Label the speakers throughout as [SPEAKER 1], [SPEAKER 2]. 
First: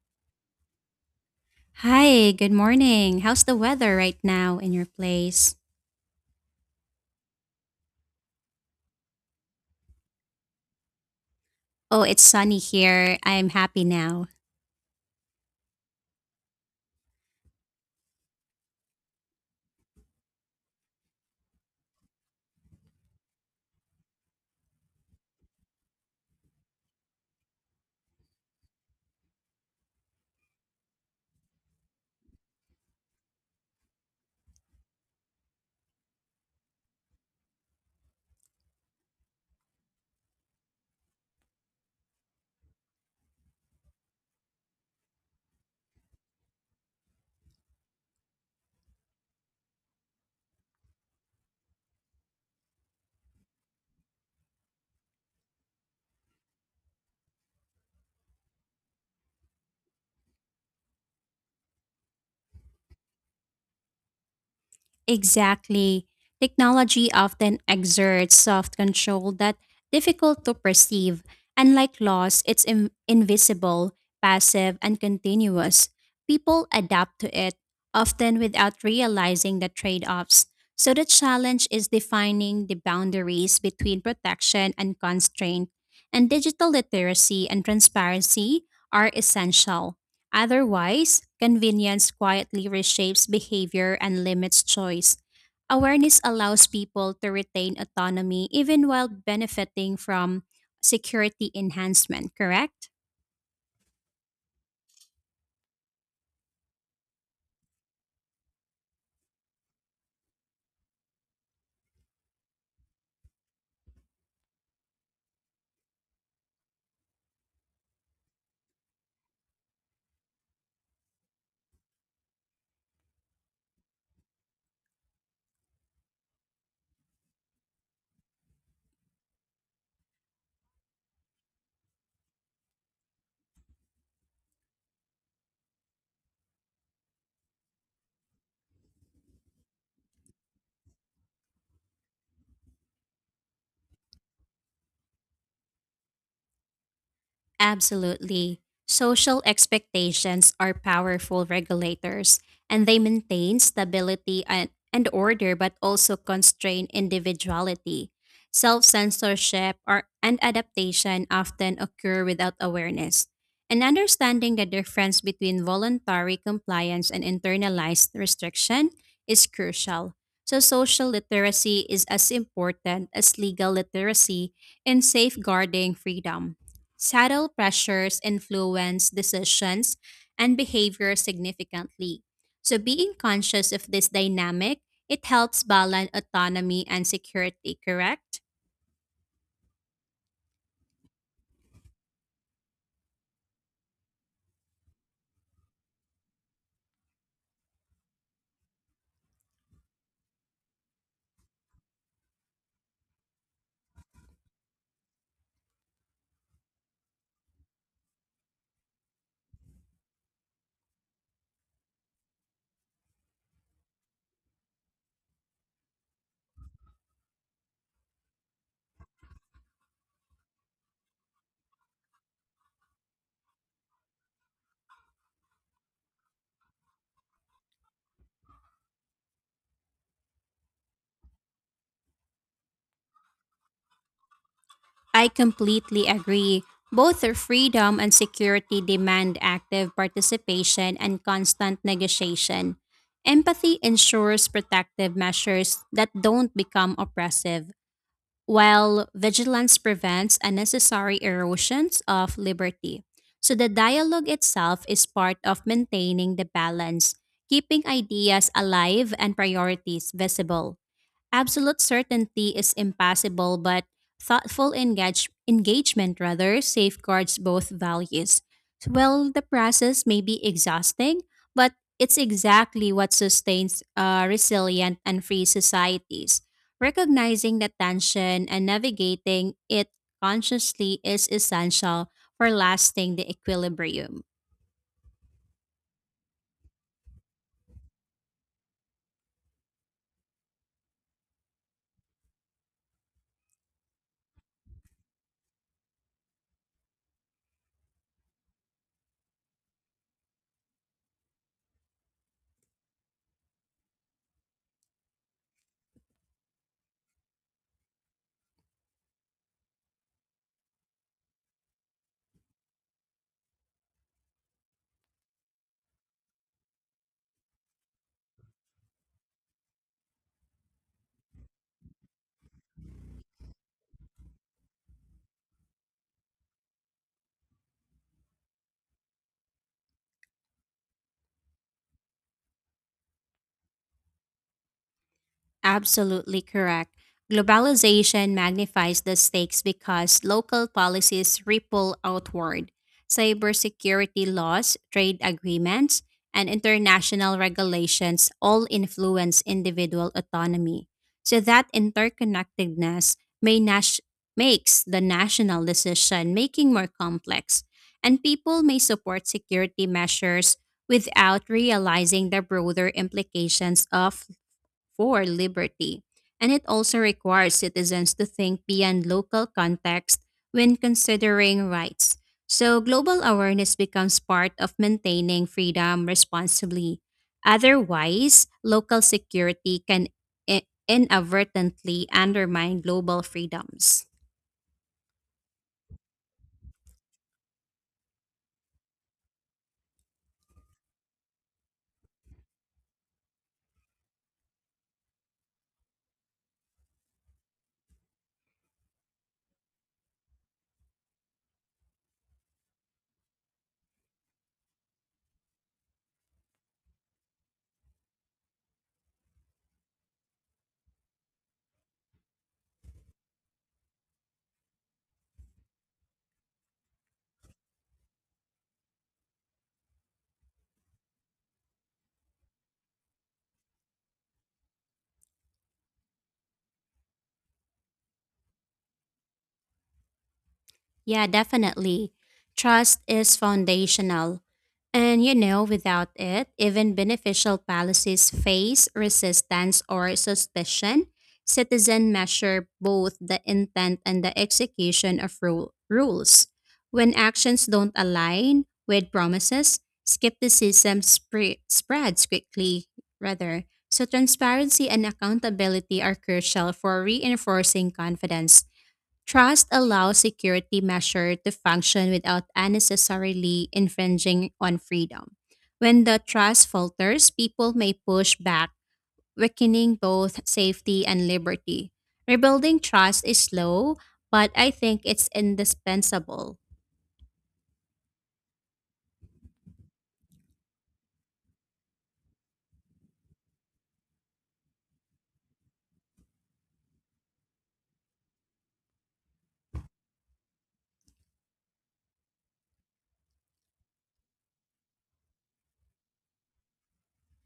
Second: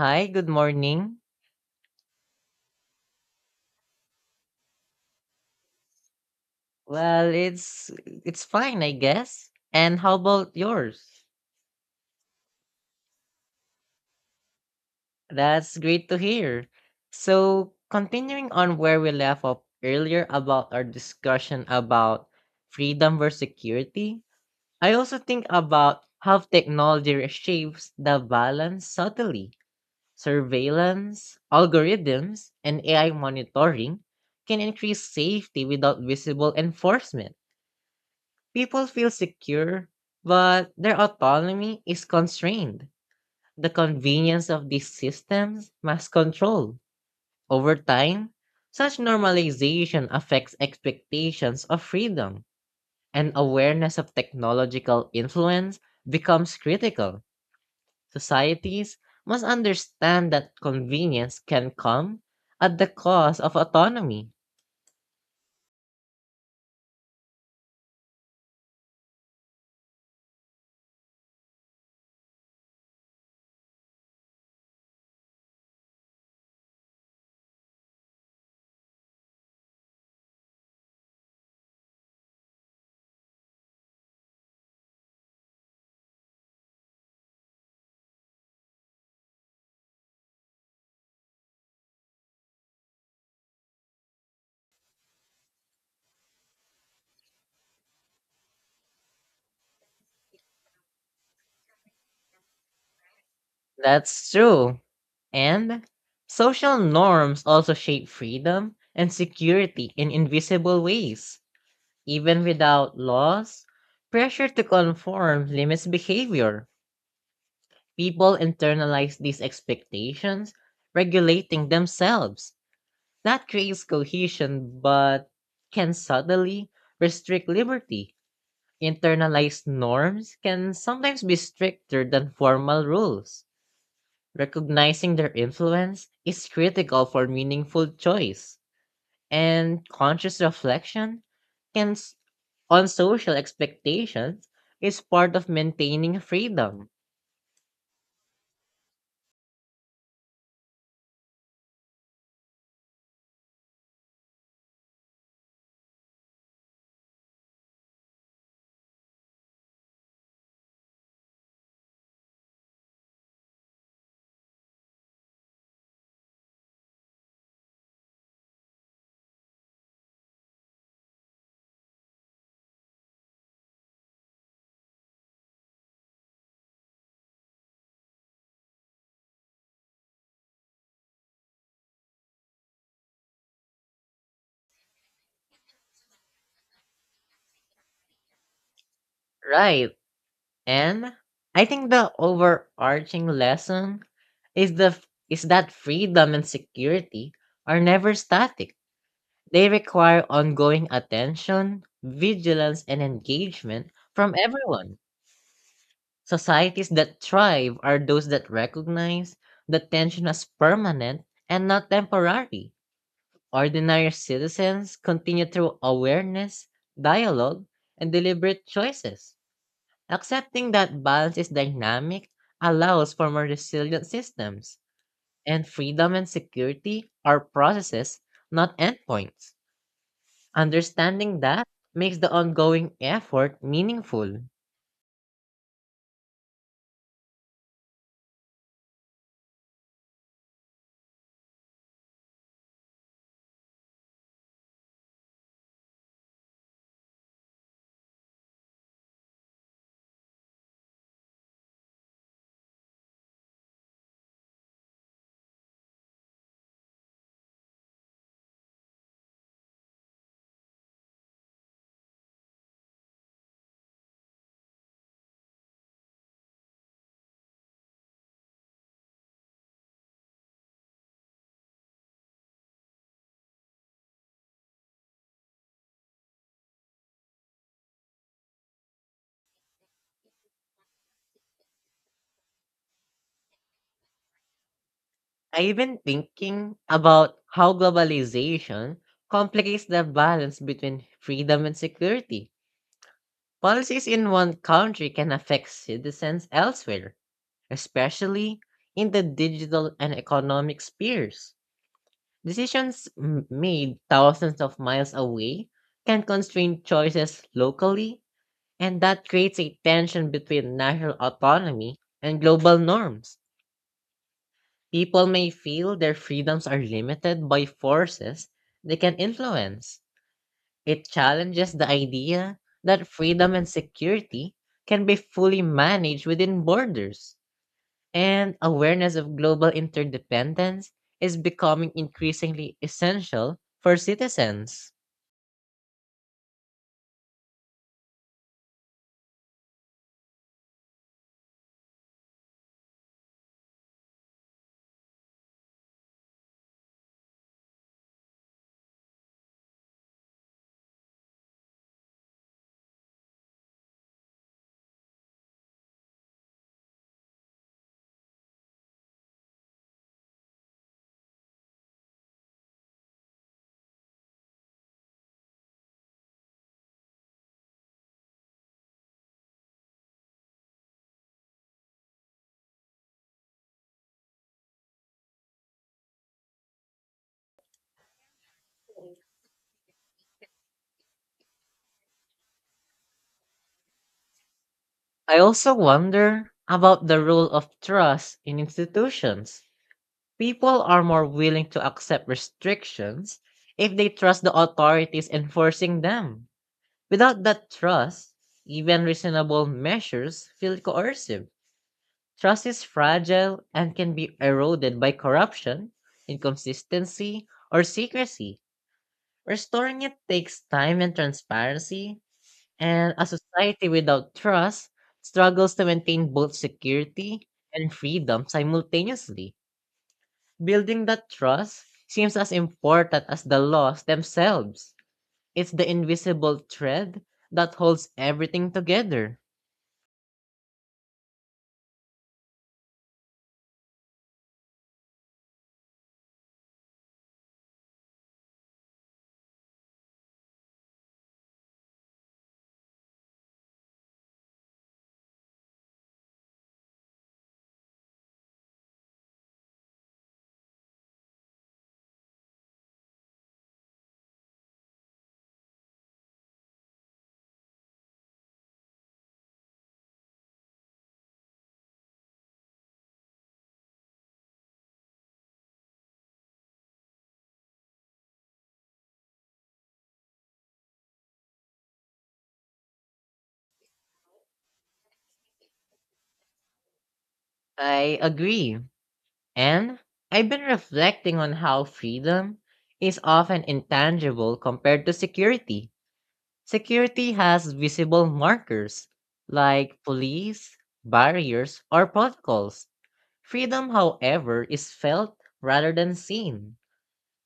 [SPEAKER 1] Hi, good morning.
[SPEAKER 2] Hi, good morning. How's the weather right now in your place?
[SPEAKER 1] Well, it's fine, I guess. And how about yours?
[SPEAKER 2] Oh, it's sunny here. I'm happy now.
[SPEAKER 1] That's great to hear. So, continuing on where we left off earlier about our discussion about freedom versus security, I also think about how technology reshapes the balance subtly. Surveillance, algorithms, and AI monitoring can increase safety without visible enforcement. People feel secure, but their autonomy is constrained. The convenience of these systems must control. Over time, such normalization affects expectations of freedom, and awareness of technological influence becomes critical. Societies must understand that convenience can come at the cost of autonomy.
[SPEAKER 2] Exactly. Technology often exerts soft control that difficult to perceive. Unlike loss, it's invisible, passive, and continuous. People adapt to it, often without realizing the trade-offs. So the challenge is defining the boundaries between protection and constraint. And digital literacy and transparency are essential. Otherwise, convenience quietly reshapes behavior and limits choice. Awareness allows people to retain autonomy even while benefiting from security enhancement, correct?
[SPEAKER 1] That's true. And social norms also shape freedom and security in invisible ways. Even without laws, pressure to conform limits behavior. People internalize these expectations, regulating themselves. That creates cohesion, but can subtly restrict liberty. Internalized norms can sometimes be stricter than formal rules. Recognizing their influence is critical for meaningful choice, and conscious reflection can, s- on social expectations is part of maintaining freedom.
[SPEAKER 2] Absolutely. Social expectations are powerful regulators and they maintain stability and order but also constrain individuality. Self censorship or and adaptation often occur without awareness. And understanding the difference between voluntary compliance and internalized restriction is crucial. So, social literacy is as important as legal literacy in safeguarding freedom. Subtle pressures influence decisions and behavior significantly. So, being conscious of this dynamic, it helps balance autonomy and security, correct?
[SPEAKER 1] Right. And I think the overarching lesson is that freedom and security are never static. They require ongoing attention, vigilance, and engagement from everyone. Societies that thrive are those that recognize that tension as permanent and not temporary. Ordinary citizens continue through awareness, dialogue, and deliberate choices. Accepting that balance is dynamic allows for more resilient systems, and freedom and security are processes, not endpoints. Understanding that makes the ongoing effort meaningful.
[SPEAKER 2] I completely agree. Both the freedom and security demand active participation and constant negotiation. Empathy ensures protective measures that don't become oppressive while vigilance prevents unnecessary erosions of liberty. So the dialogue itself is part of maintaining the balance, keeping ideas alive and priorities visible. Absolute certainty is impossible, but thoughtful engagement rather safeguards both values. Well, the process may be exhausting, but it's exactly what sustains resilient and free societies. Recognizing the tension and navigating it consciously is essential for lasting the equilibrium.
[SPEAKER 1] I've been thinking about how globalization complicates the balance between freedom and security. Policies in one country can affect citizens elsewhere, especially in the digital and economic spheres. Decisions made thousands of miles away can constrain choices locally, and that creates a tension between national autonomy and global norms. People may feel their freedoms are limited by forces they can influence. It challenges the idea that freedom and security can be fully managed within borders. And awareness of global interdependence is becoming increasingly essential for citizens.
[SPEAKER 2] Absolutely correct. Globalization magnifies the stakes because local policies ripple outward. Cybersecurity laws, trade agreements, and international regulations all influence individual autonomy. So that interconnectedness may nas- makes the national decision making more complex, and people may support security measures without realizing the broader implications of for liberty. And it also requires citizens to think beyond local context when considering rights. So, global awareness becomes part of maintaining freedom responsibly. Otherwise, local security can inadvertently undermine global freedoms.
[SPEAKER 1] I also wonder about the role of trust in institutions. People are more willing to accept restrictions if they trust the authorities enforcing them. Without that trust, even reasonable measures feel coercive. Trust is fragile and can be eroded by corruption, inconsistency, or secrecy. Restoring it takes time and transparency, and a society without trust struggles to maintain both security and freedom simultaneously. Building that trust seems as important as the laws themselves. It's the invisible thread that holds everything together.
[SPEAKER 2] Yeah, definitely. Trust is foundational. And you know, without it, even beneficial policies face resistance or suspicion. Citizens measure both the intent and the execution of rules. When actions don't align with promises, skepticism spreads quickly, rather. So, transparency and accountability are crucial for reinforcing confidence. Trust allows security measure to function without unnecessarily infringing on freedom. When the trust falters, people may push back, weakening both safety and liberty. Rebuilding trust is slow, but I think it's indispensable.
[SPEAKER 1] I agree. And I've been reflecting on how freedom is often intangible compared to security. Security has visible markers like police, barriers, or protocols. Freedom, however, is felt rather than seen,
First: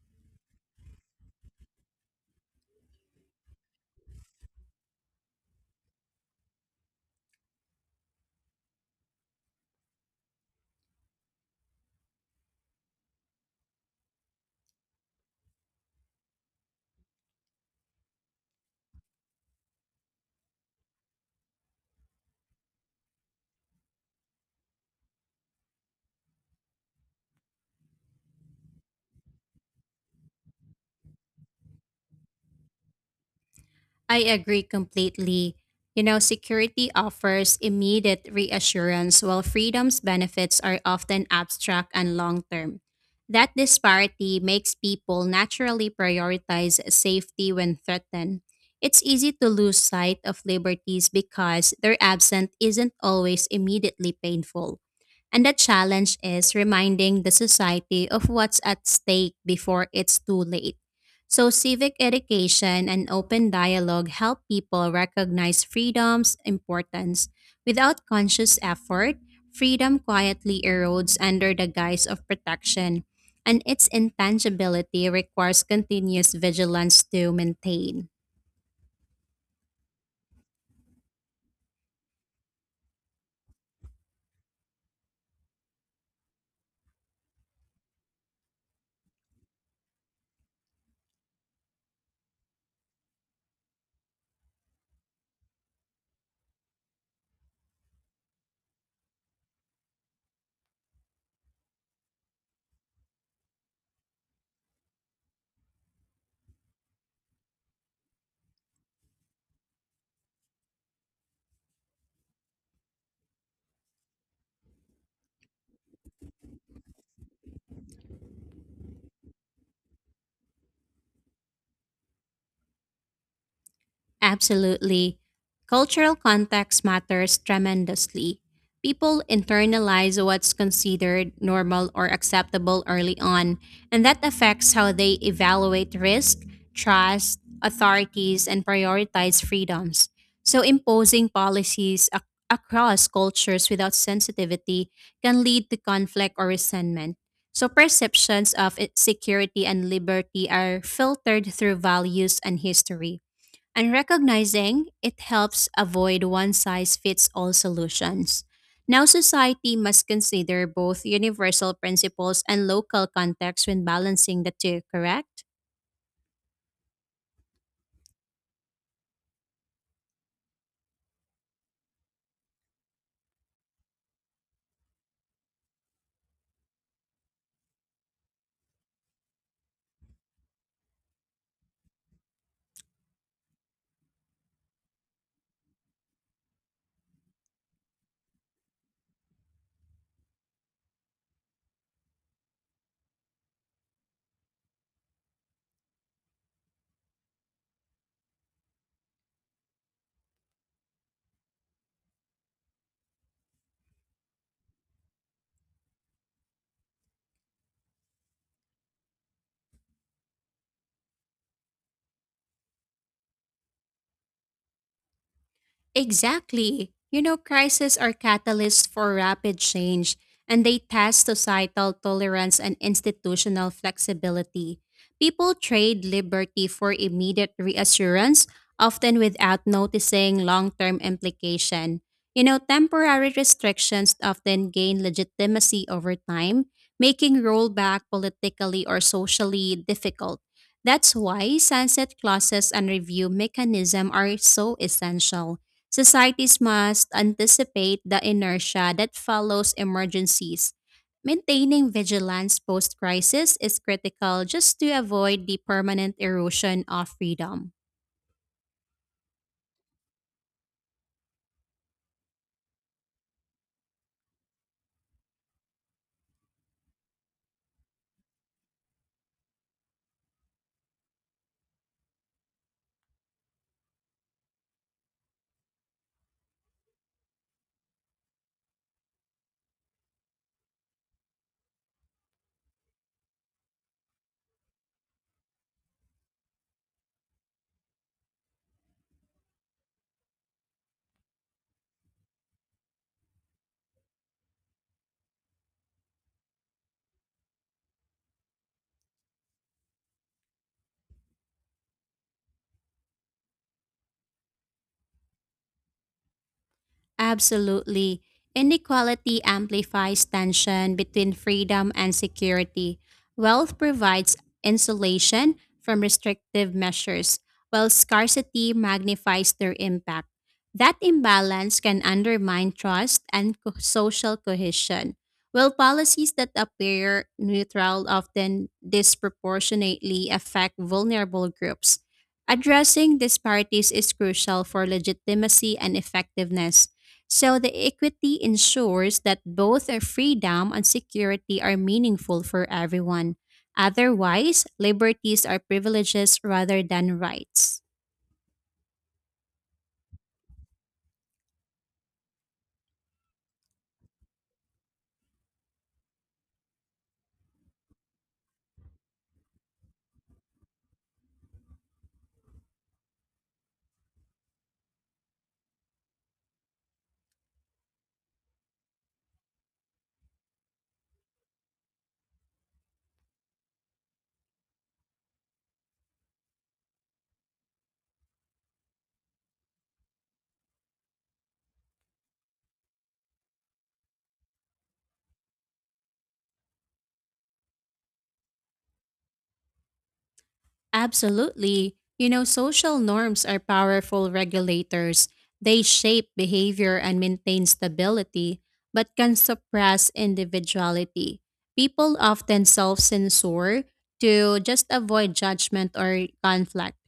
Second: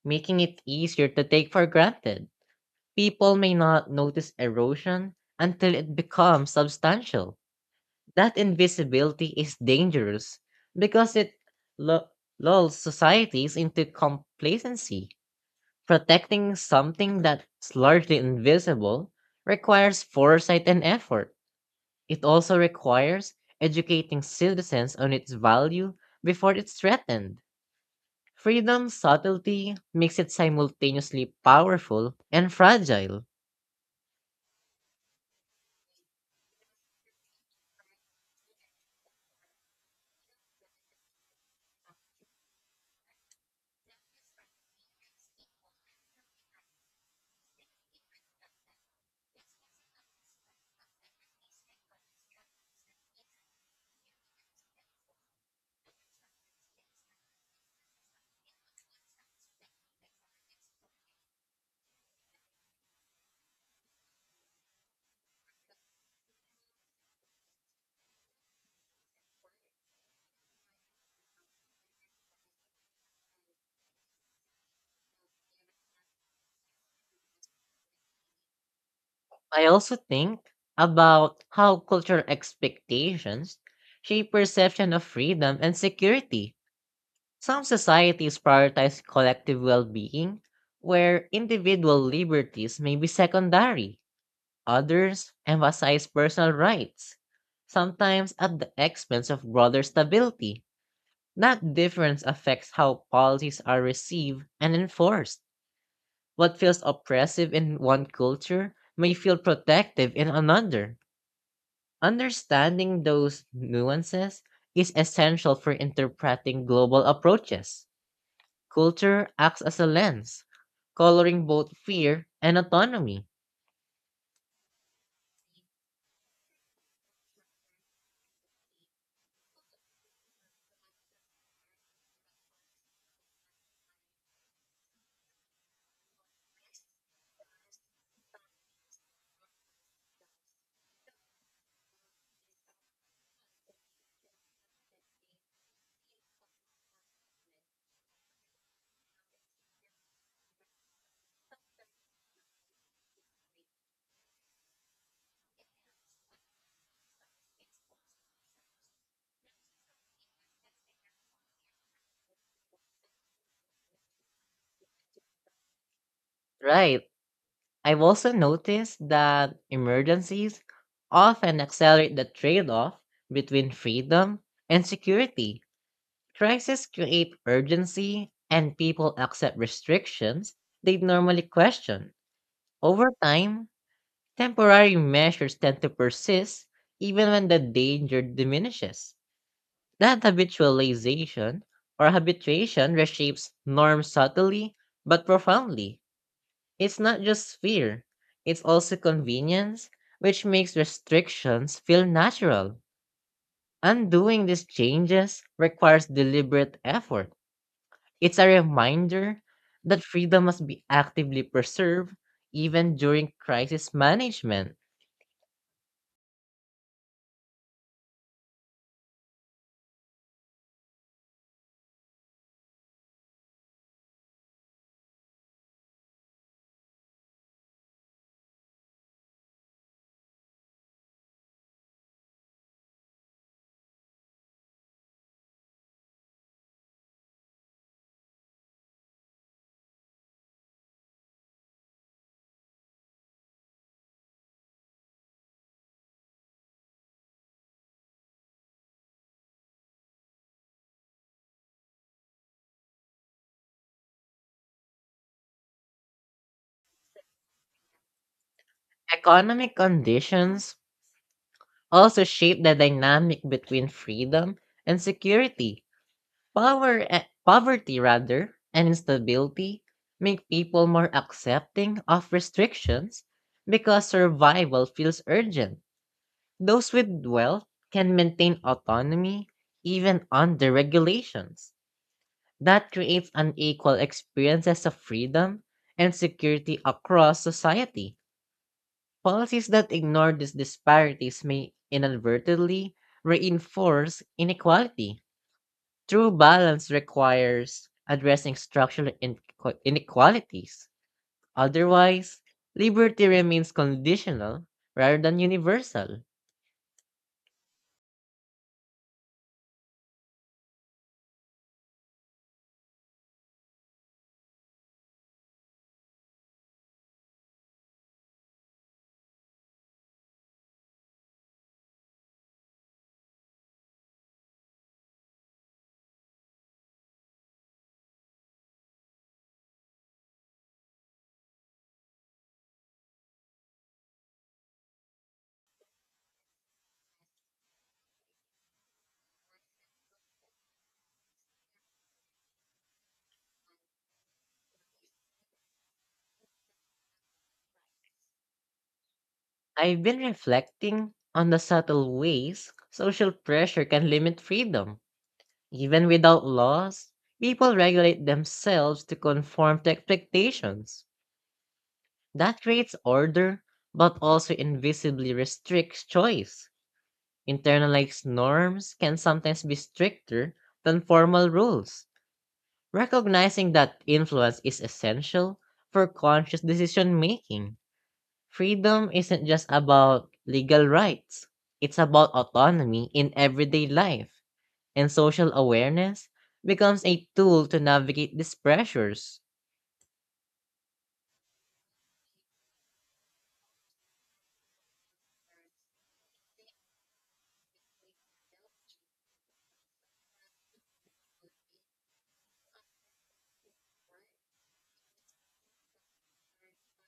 [SPEAKER 1] making it easier to take for granted. People may not notice erosion until it becomes substantial. That invisibility is dangerous because it lu- lulls societies into complacency. Protecting something that's largely invisible requires foresight and effort. It also requires educating citizens on its value before it's threatened. Freedom's subtlety makes it simultaneously powerful and fragile.
[SPEAKER 2] I agree completely. You know, security offers immediate reassurance while freedom's benefits are often abstract and long term. That disparity makes people naturally prioritize safety when threatened. It's easy to lose sight of liberties because their absence isn't always immediately painful. And the challenge is reminding the society of what's at stake before it's too late. So, civic education and open dialogue help people recognize freedom's importance. Without conscious effort, freedom quietly erodes under the guise of protection, and its intangibility requires continuous vigilance to maintain.
[SPEAKER 1] I also think about how cultural expectations shape perception of freedom and security. Some societies prioritize collective well being, where individual liberties may be secondary. Others emphasize personal rights, sometimes at the expense of broader stability. That difference affects how policies are received and enforced. What feels oppressive in one culture may feel protective in another. Understanding those nuances is essential for interpreting global approaches. Culture acts as a lens, coloring both fear and autonomy.
[SPEAKER 2] Absolutely. Cultural context matters tremendously. People internalize what's considered normal or acceptable early on, and that affects how they evaluate risk, trust, authorities, and prioritize freedoms. So, imposing policies across cultures without sensitivity can lead to conflict or resentment. So, perceptions of security and liberty are filtered through values and history and recognizing it helps avoid one size fits all solutions. Now, society must consider both universal principles and local context when balancing the two, correct?
[SPEAKER 1] Right. I've also noticed that emergencies often accelerate the trade off between freedom and security. Crises create urgency, and people accept restrictions they'd normally question. Over time, temporary measures tend to persist even when the danger diminishes. That habitualization or habituation reshapes norms subtly but profoundly. It's not just fear, it's also convenience, which makes restrictions feel natural. Undoing these changes requires deliberate effort. It's a reminder that freedom must be actively preserved even during crisis management.
[SPEAKER 2] Exactly. You know, crises are catalysts for rapid change, and they test societal tolerance and institutional flexibility. People trade liberty for immediate reassurance, often without noticing long term implication. You know, temporary restrictions often gain legitimacy over time, making rollback politically or socially difficult. That's why sunset clauses and review mechanism are so essential. Societies must anticipate the inertia that follows emergencies. Maintaining vigilance post crisis is critical just to avoid the permanent erosion of freedom.
[SPEAKER 1] Economic conditions also shape the dynamic between freedom and security. Poverty rather, and instability make people more accepting of restrictions because survival feels urgent. Those with wealth can maintain autonomy even under regulations. That creates unequal experiences of freedom and security across society. Policies that ignore these disparities may inadvertently reinforce inequality. True balance requires addressing inequalities. Otherwise, liberty remains conditional rather than universal.
[SPEAKER 2] Absolutely. Inequality amplifies tension between freedom and security. Wealth provides insulation from restrictive measures, while scarcity magnifies their impact. That imbalance can undermine trust and social cohesion. While policies that appear neutral often disproportionately affect vulnerable groups, addressing disparities is crucial for legitimacy and effectiveness. So the equity ensures that both our freedom and security are meaningful for everyone. Otherwise, liberties are privileges rather than rights.
[SPEAKER 1] I've been reflecting on the subtle ways social pressure can limit freedom. Even without laws, people regulate themselves to conform to expectations. That creates order, but also invisibly restricts choice. Internalized norms can sometimes be stricter than formal rules. Recognizing that influence is essential for conscious decision making. Freedom isn't just about legal rights, it's about autonomy in everyday life, and social awareness becomes a tool to navigate these pressures.
[SPEAKER 2] Absolutely. You know, social norms are powerful regulators. They shape behavior and maintain stability, but can suppress individuality. People often self censor to just avoid judgment or conflict.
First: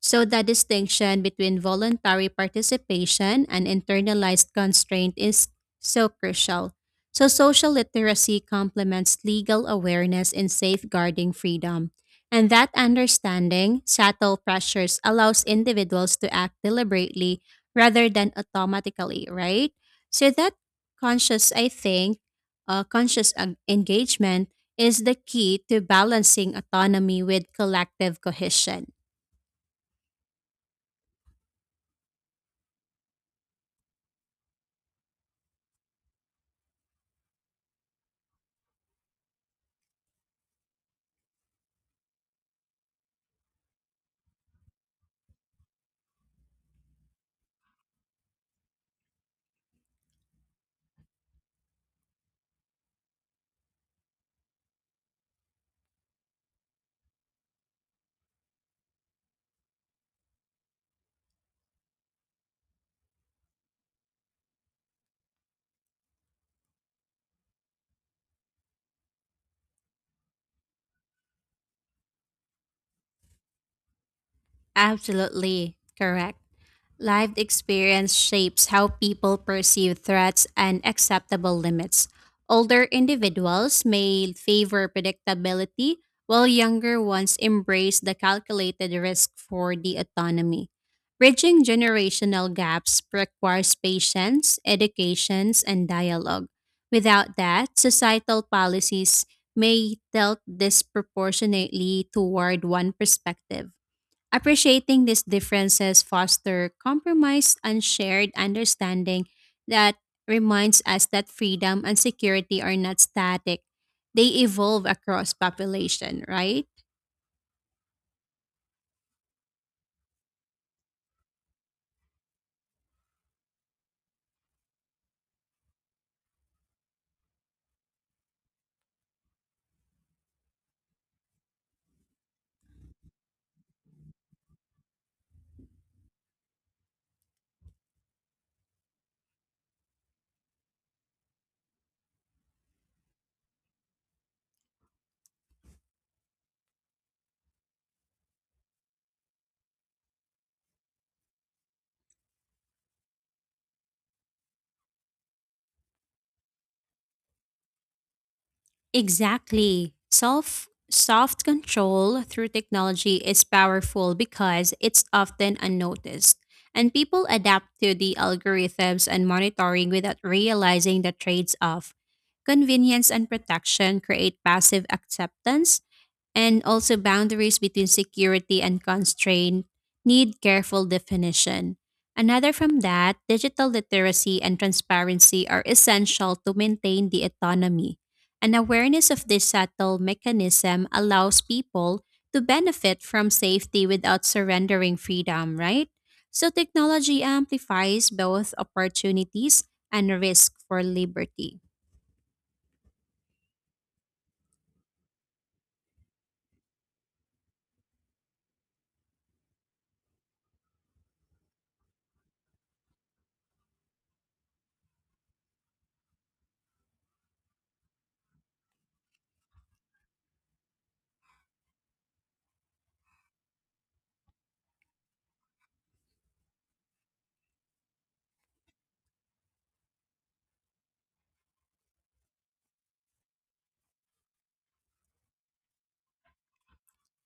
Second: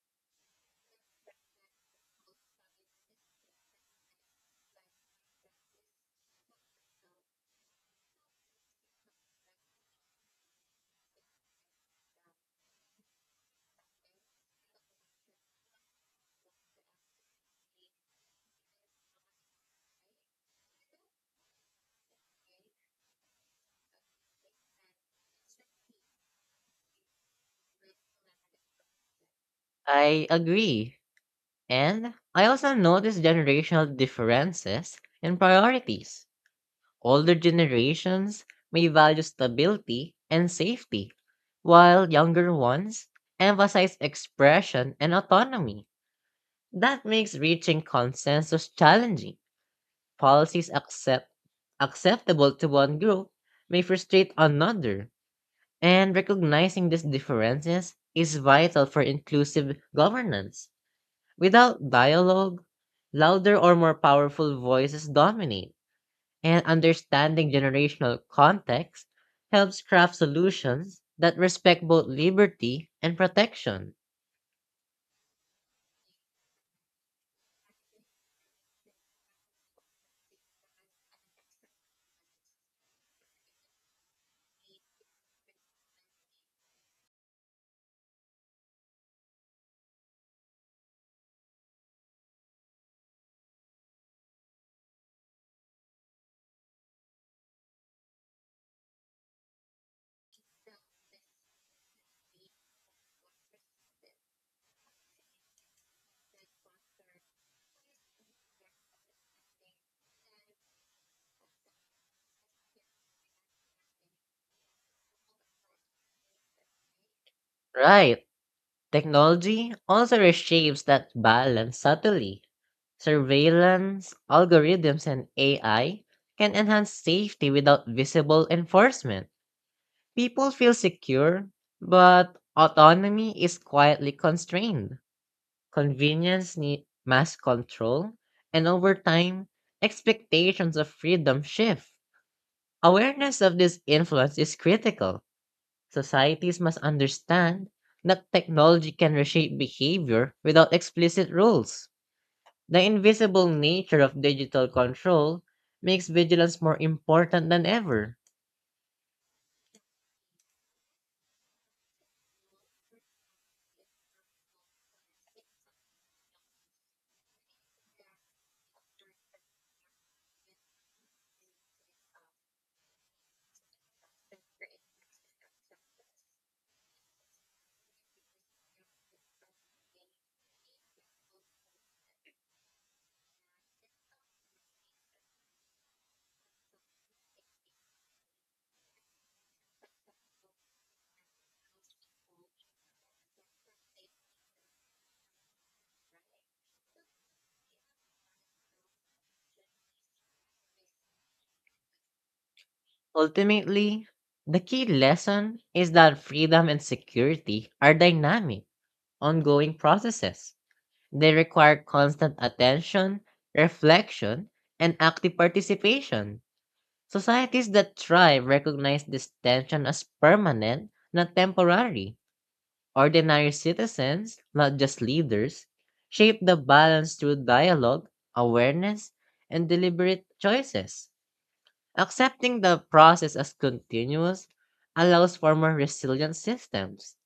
[SPEAKER 2] So, the distinction between voluntary participation and internalized constraint is so crucial. So, social literacy complements legal awareness in safeguarding freedom. And that understanding, subtle pressures, allows individuals to act deliberately rather than automatically, right? So that conscious, I think, conscious engagement is the key to balancing autonomy with collective cohesion.
[SPEAKER 1] I agree. And I also notice generational differences in priorities. Older generations may value stability and safety, while younger ones emphasize expression and autonomy. That makes reaching consensus challenging. Policies accept, Acceptable to one group may frustrate another, and recognizing these differences is vital for inclusive governance. Without dialogue, louder or more powerful voices dominate, and understanding generational context helps craft solutions that respect both liberty and protection.
[SPEAKER 2] Absolutely correct. Lived experience shapes how people perceive threats and acceptable limits. Older individuals may favor predictability, while younger ones embrace the calculated risk for the autonomy. Bridging generational gaps requires patience, educations, and dialogue. Without that, societal policies may tilt disproportionately toward one perspective. Appreciating these differences foster compromise and shared understanding that reminds us that freedom and security are not static. They evolve across population, right?
[SPEAKER 1] Right. Technology also reshapes that balance subtly. Surveillance, algorithms, and AI can enhance safety without visible enforcement. People feel secure, but autonomy is quietly constrained. Convenience need mass control, and over time, expectations of freedom shift. Awareness of this influence is critical. Societies must understand that technology can reshape behavior without explicit rules. The invisible nature of digital control makes vigilance more important than ever.
[SPEAKER 2] Exactly. Self soft control through technology is powerful because it's often unnoticed. And people adapt to the algorithms and monitoring without realizing the trades off. Convenience and protection create passive acceptance, and also, boundaries between security and constraint need careful definition. Another from that, digital literacy and transparency are essential to maintain the autonomy. An awareness of this subtle mechanism allows people to benefit from safety without surrendering freedom, right? So, technology amplifies both opportunities and risk for liberty.
[SPEAKER 1] Ultimately, the key lesson is that freedom and security are dynamic, ongoing processes. They require constant attention, reflection, and active participation. Societies that thrive recognize this tension as permanent, not temporary. Ordinary citizens, not just leaders, shape the balance through dialogue, awareness, and deliberate choices. Accepting the process as continuous allows for more resilient systems.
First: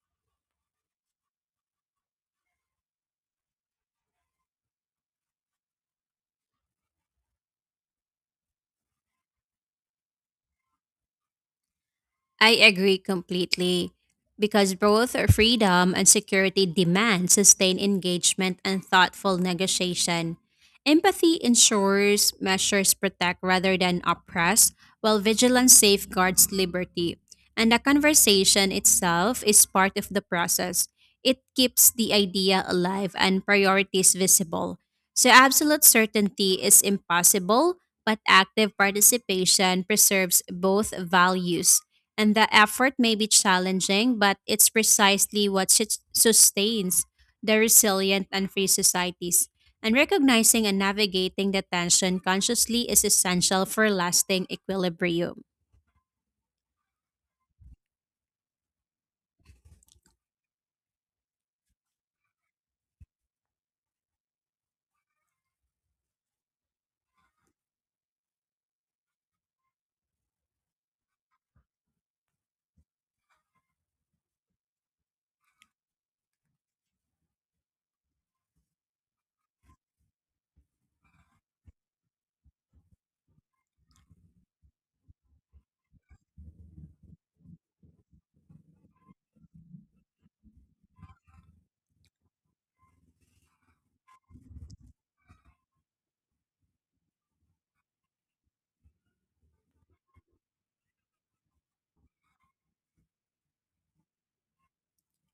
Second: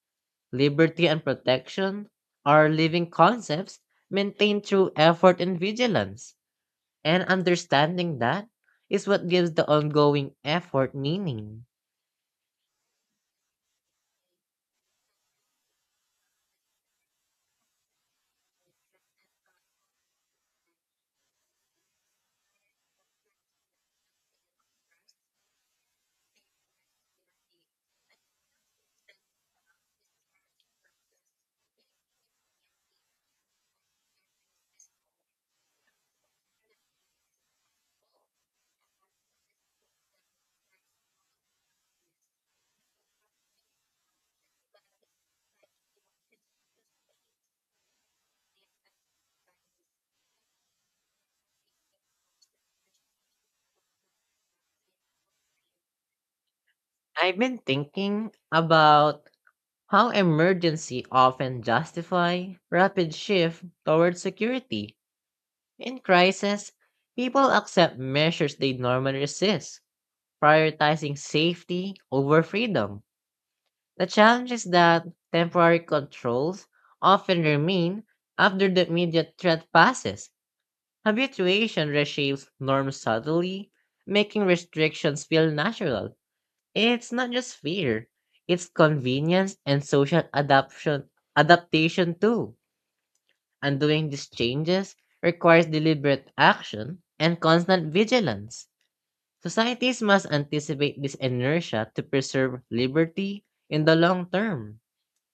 [SPEAKER 1] Liberty and protection are living concepts maintained through effort and vigilance, and understanding that is what gives the ongoing effort meaning.
[SPEAKER 2] I agree completely because both freedom and security demand sustained engagement and thoughtful negotiation. Empathy ensures measures protect rather than oppress, while vigilance safeguards liberty. And the conversation itself is part of the process. It keeps the idea alive and priorities visible. So, absolute certainty is impossible, but active participation preserves both values. And the effort may be challenging, but it's precisely what sustains the resilient and free societies. And recognizing and navigating the tension consciously is essential for lasting equilibrium.
[SPEAKER 1] I've been thinking about how emergency often justify rapid shift toward security. In crisis, people accept measures they normally resist, prioritizing safety over freedom. The challenge is that temporary controls often remain after the immediate threat passes. Habituation reshapes norms subtly, making restrictions feel natural. It's not just fear, it's convenience and social adaptation too. Undoing these changes requires deliberate action and constant vigilance. Societies must anticipate this inertia to preserve liberty in the long term.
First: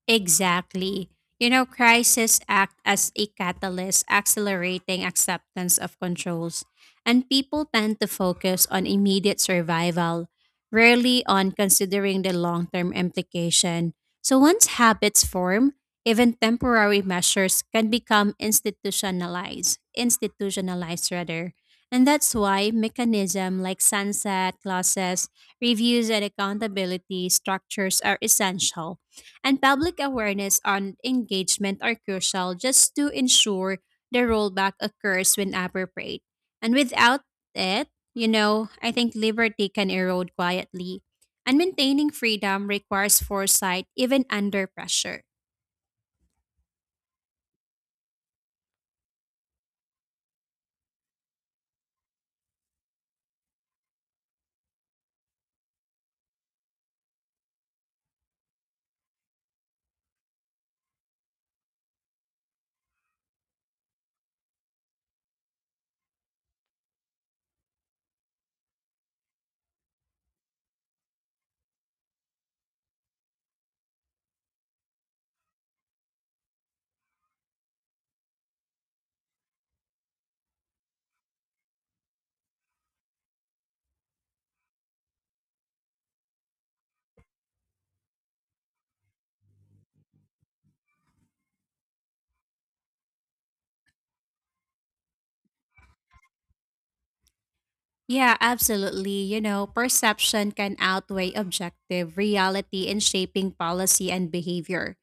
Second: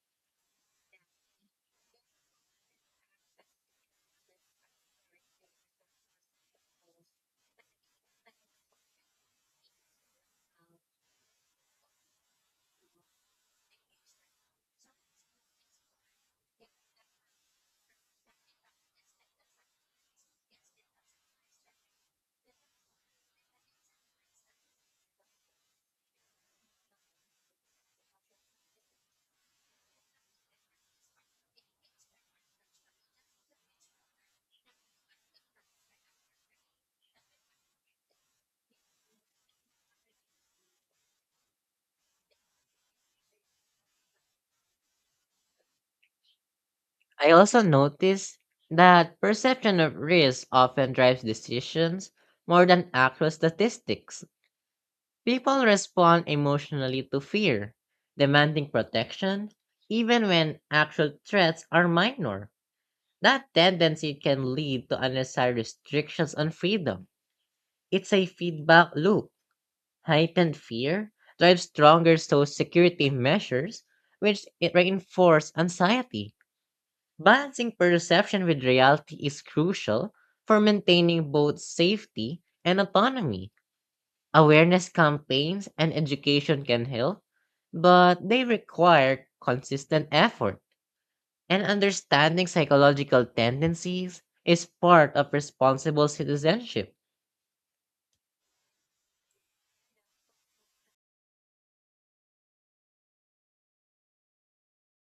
[SPEAKER 2] Exactly. You know, crises act as a catalyst, accelerating acceptance of controls, and people tend to focus on immediate survival, rarely on considering the long term implication. So, once habits form, even temporary measures can become institutionalized rather. And that's why mechanisms like sunset clauses, reviews, and accountability structures are essential and public awareness and engagement are crucial just to ensure the rollback occurs when appropriate. And without it, you know, I think liberty can erode quietly. And maintaining freedom requires foresight even under pressure.
[SPEAKER 1] I also noticed that perception of risk often drives decisions more than actual statistics. People respond emotionally to fear, demanding protection, even when actual threats are minor. That tendency can lead to unnecessary restrictions on freedom. It's a feedback loop. Heightened fear drives stronger social security measures, which it reinforce anxiety. Balancing perception with reality is crucial for maintaining both safety and autonomy. Awareness campaigns and education can help, but they require consistent effort. And understanding psychological tendencies is part of responsible citizenship.
[SPEAKER 2] Yeah, absolutely. You know, perception can outweigh objective reality in shaping policy and behavior.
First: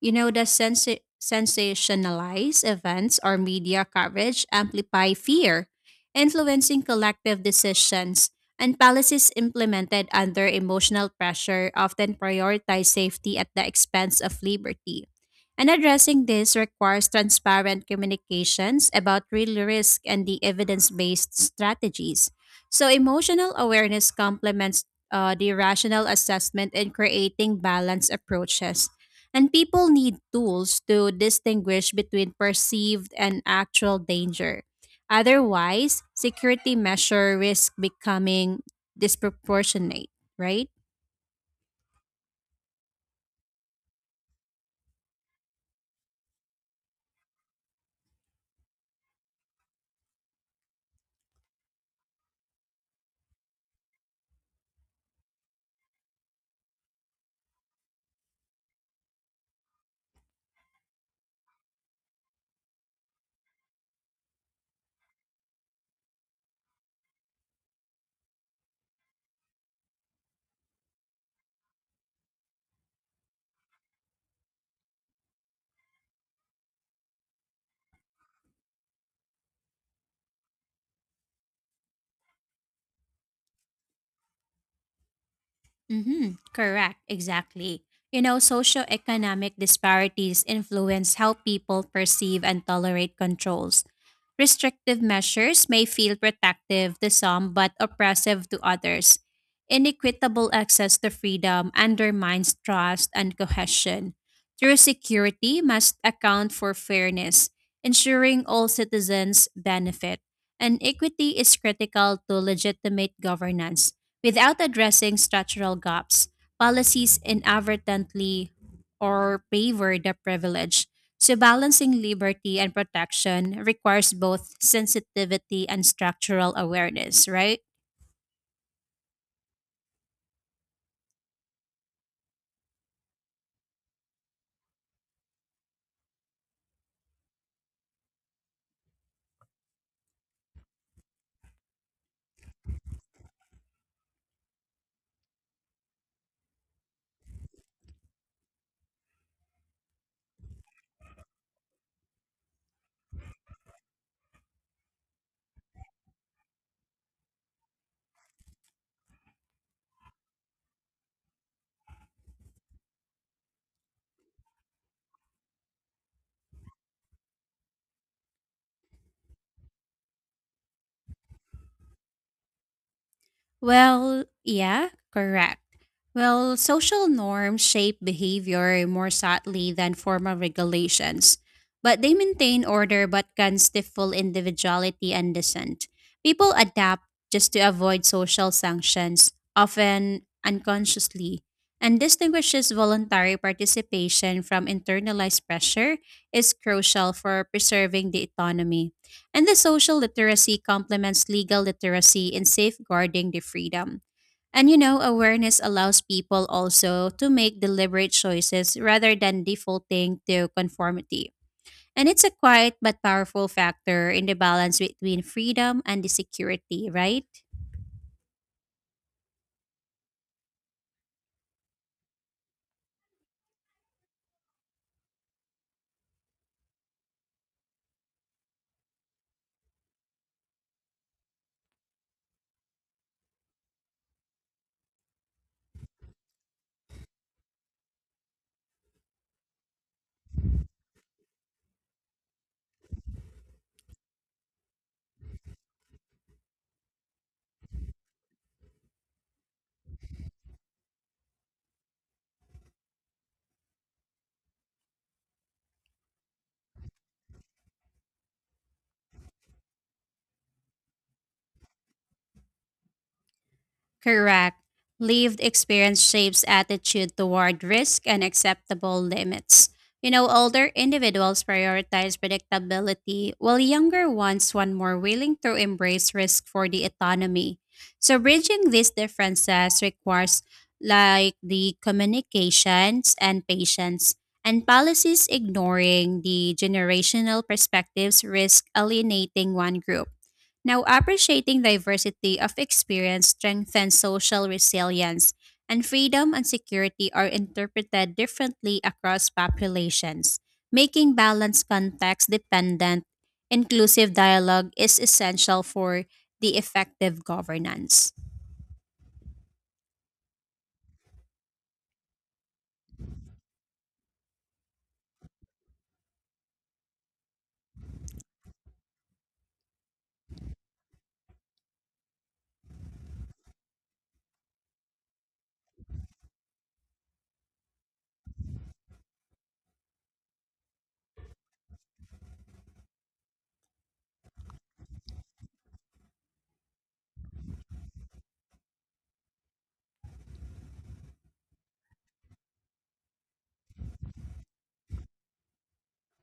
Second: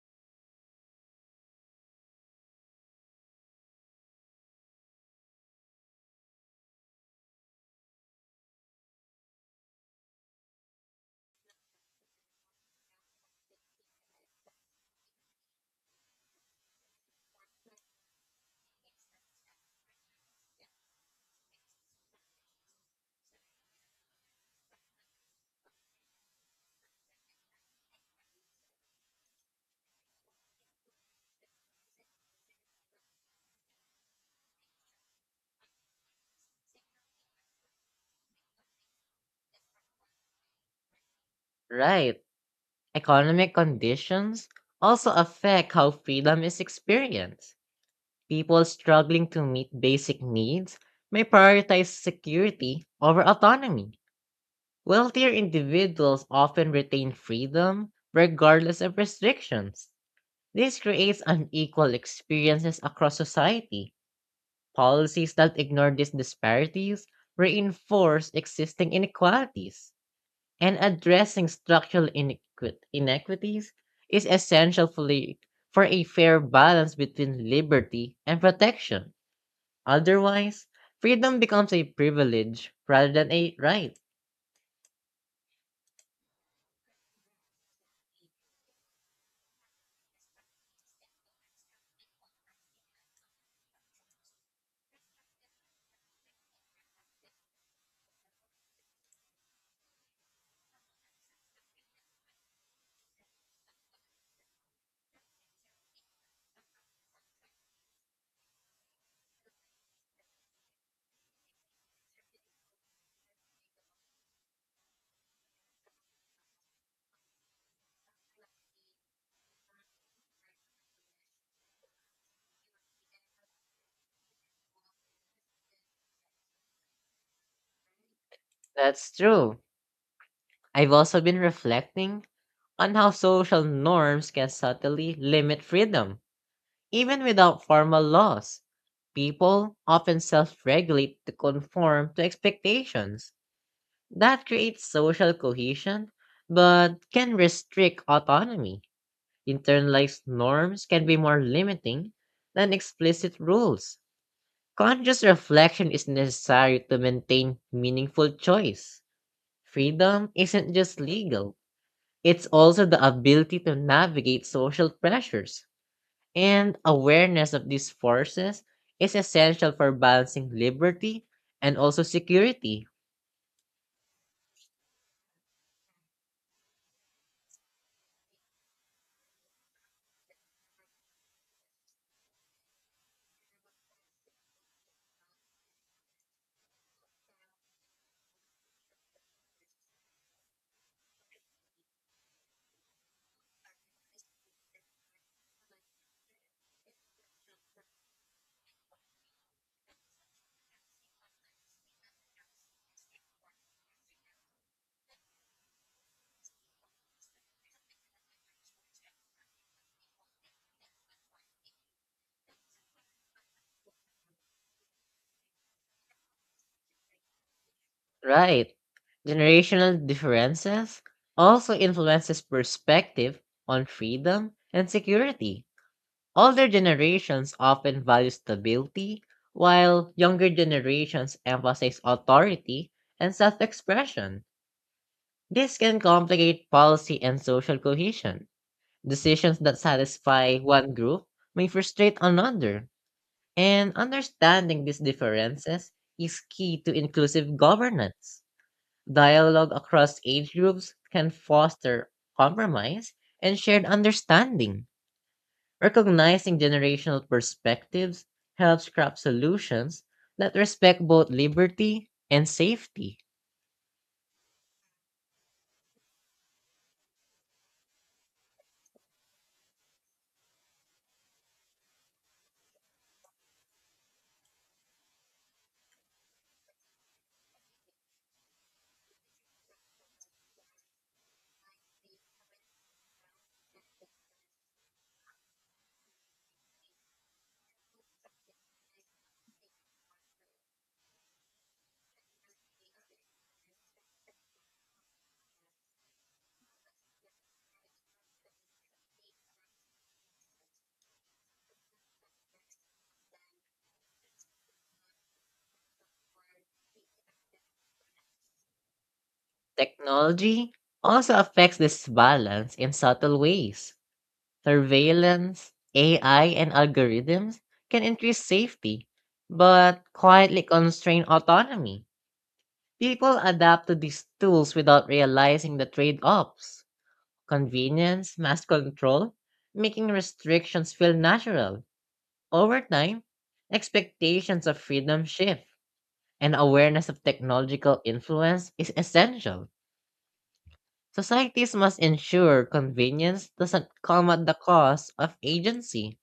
[SPEAKER 2] You know, the sensationalized events or media coverage amplify fear, influencing collective decisions, and policies implemented under emotional pressure often prioritize safety at the expense of liberty. And addressing this requires transparent communications about real risk and the evidence based strategies. So, emotional awareness complements the rational assessment in creating balanced approaches and people need tools to distinguish between perceived and actual danger. Otherwise, security measure risk becoming disproportionate, right?
[SPEAKER 1] Right. Economic conditions also affect how freedom is experienced. People struggling to meet basic needs may prioritize security over autonomy. Wealthier individuals often retain freedom regardless of restrictions. This creates unequal experiences across society. Policies that ignore these disparities reinforce existing inequalities. And addressing inequities is essential for for a fair balance between liberty and protection. Otherwise, freedom becomes a privilege rather than a right.
[SPEAKER 2] Mm-hmm. Correct, exactly. You know, socioeconomic disparities influence how people perceive and tolerate controls. Restrictive measures may feel protective to some but oppressive to others. Inequitable access to freedom undermines trust and cohesion. True security must account for fairness, ensuring all citizens benefit. And equity is critical to legitimate governance. Without addressing structural gaps, policies inadvertently or favor the privileged. So balancing liberty and protection requires both sensitivity and structural awareness, right?
[SPEAKER 1] That's true. I've also been reflecting on how social norms can subtly limit freedom. Even without formal laws, people often self regulate to conform to expectations. That creates social cohesion, but can restrict autonomy. Internalized norms can be more limiting than explicit rules. Conscious reflection is necessary to maintain meaningful choice. Freedom isn't just legal, it's also the ability to navigate social pressures. And awareness of these forces is essential for balancing liberty and also security.
[SPEAKER 2] Well, yeah, correct. Well, social norms shape behavior more subtly than formal regulations, but they maintain order but can stifle individuality and dissent. People adapt just to avoid social sanctions, often unconsciously, and distinguishes voluntary participation from internalized pressure is crucial for preserving the autonomy. And the social literacy complements legal literacy in safeguarding the freedom. And you know, awareness allows people also to make deliberate choices rather than defaulting to conformity. And it's a quiet but powerful factor in the balance between freedom and the security, right?
[SPEAKER 1] Right. Generational differences also influences perspective on freedom and security. Older generations often value stability, while younger generations emphasize authority and self expression. This can complicate policy and social cohesion. Decisions that satisfy one group may frustrate another, and understanding these differences is key to inclusive governance. Dialogue across age groups can foster compromise and shared understanding. Recognizing generational perspectives helps craft solutions that respect both liberty and safety.
[SPEAKER 2] Correct. Lived experience shapes attitude toward risk and acceptable limits. You know, older individuals prioritize predictability, while younger ones want more willing to embrace risk for the autonomy. So, bridging these differences requires like the communications and patience, and policies ignoring the generational perspectives risk alienating one group. Now, appreciating diversity of experience strengthens social resilience, and freedom and security are interpreted differently across populations. Making balanced context dependent, inclusive dialogue is essential for the effective governance.
[SPEAKER 1] Technology also affects this balance in subtle ways. Surveillance, AI, and algorithms can increase safety, but quietly constrain autonomy. People adapt to these tools without realizing the trade offs convenience, mass control, making restrictions feel natural. Over time, expectations of freedom shift, and awareness of technological influence is essential. Societies must ensure convenience doesn't come at the cost of agency.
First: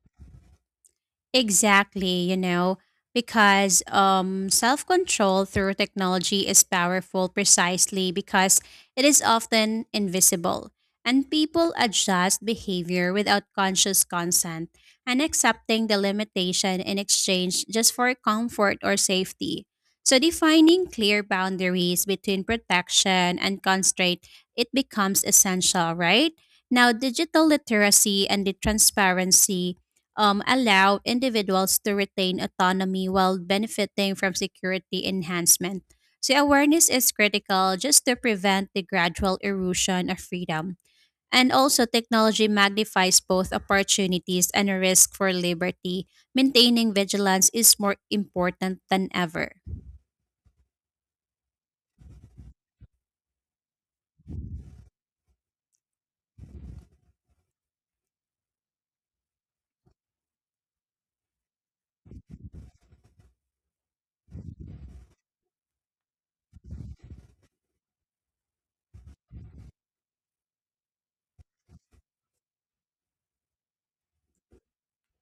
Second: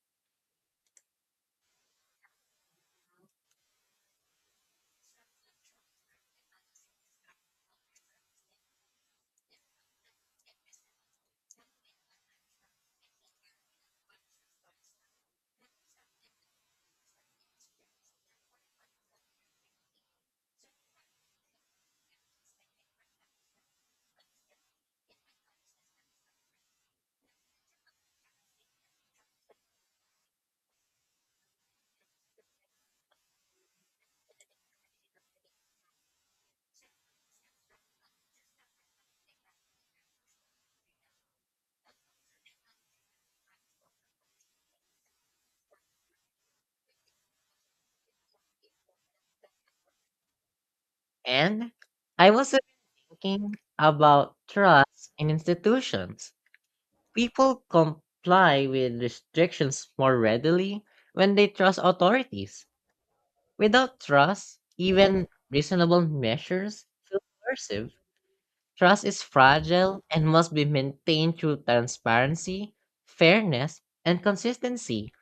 [SPEAKER 2] Exactly, you know, because self control through technology is powerful precisely because it is often invisible and people adjust behavior without conscious consent and accepting the limitation in exchange just for comfort or safety. So, defining clear boundaries between protection and constraint, it becomes essential, right? Now, digital literacy and the transparency allow individuals to retain autonomy while benefiting from security enhancement. So, awareness is critical just to prevent the gradual erosion of freedom. And also, technology magnifies both opportunities and a risk for liberty. Maintaining vigilance is more important than ever.
[SPEAKER 1] And I was thinking about trust in institutions. People comply with restrictions more readily when they trust authorities. Without trust, even reasonable measures feel coercive. Trust is fragile and must be maintained through transparency, fairness, and consistency.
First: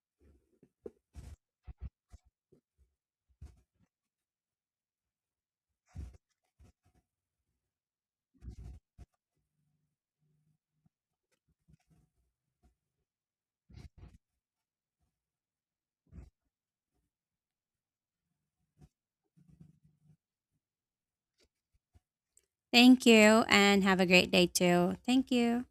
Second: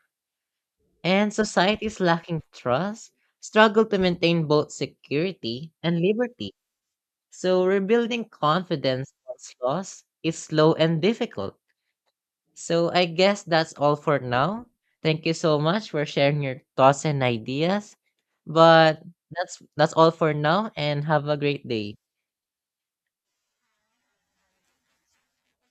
[SPEAKER 1] And societies lacking trust struggle to maintain both security and liberty. So rebuilding confidence once lost is slow and difficult. So I guess that's all for now. Thank you so much for sharing your thoughts and ideas. But that's all for now and have a great day.
[SPEAKER 2] Thank you, and have a great day too. Thank you.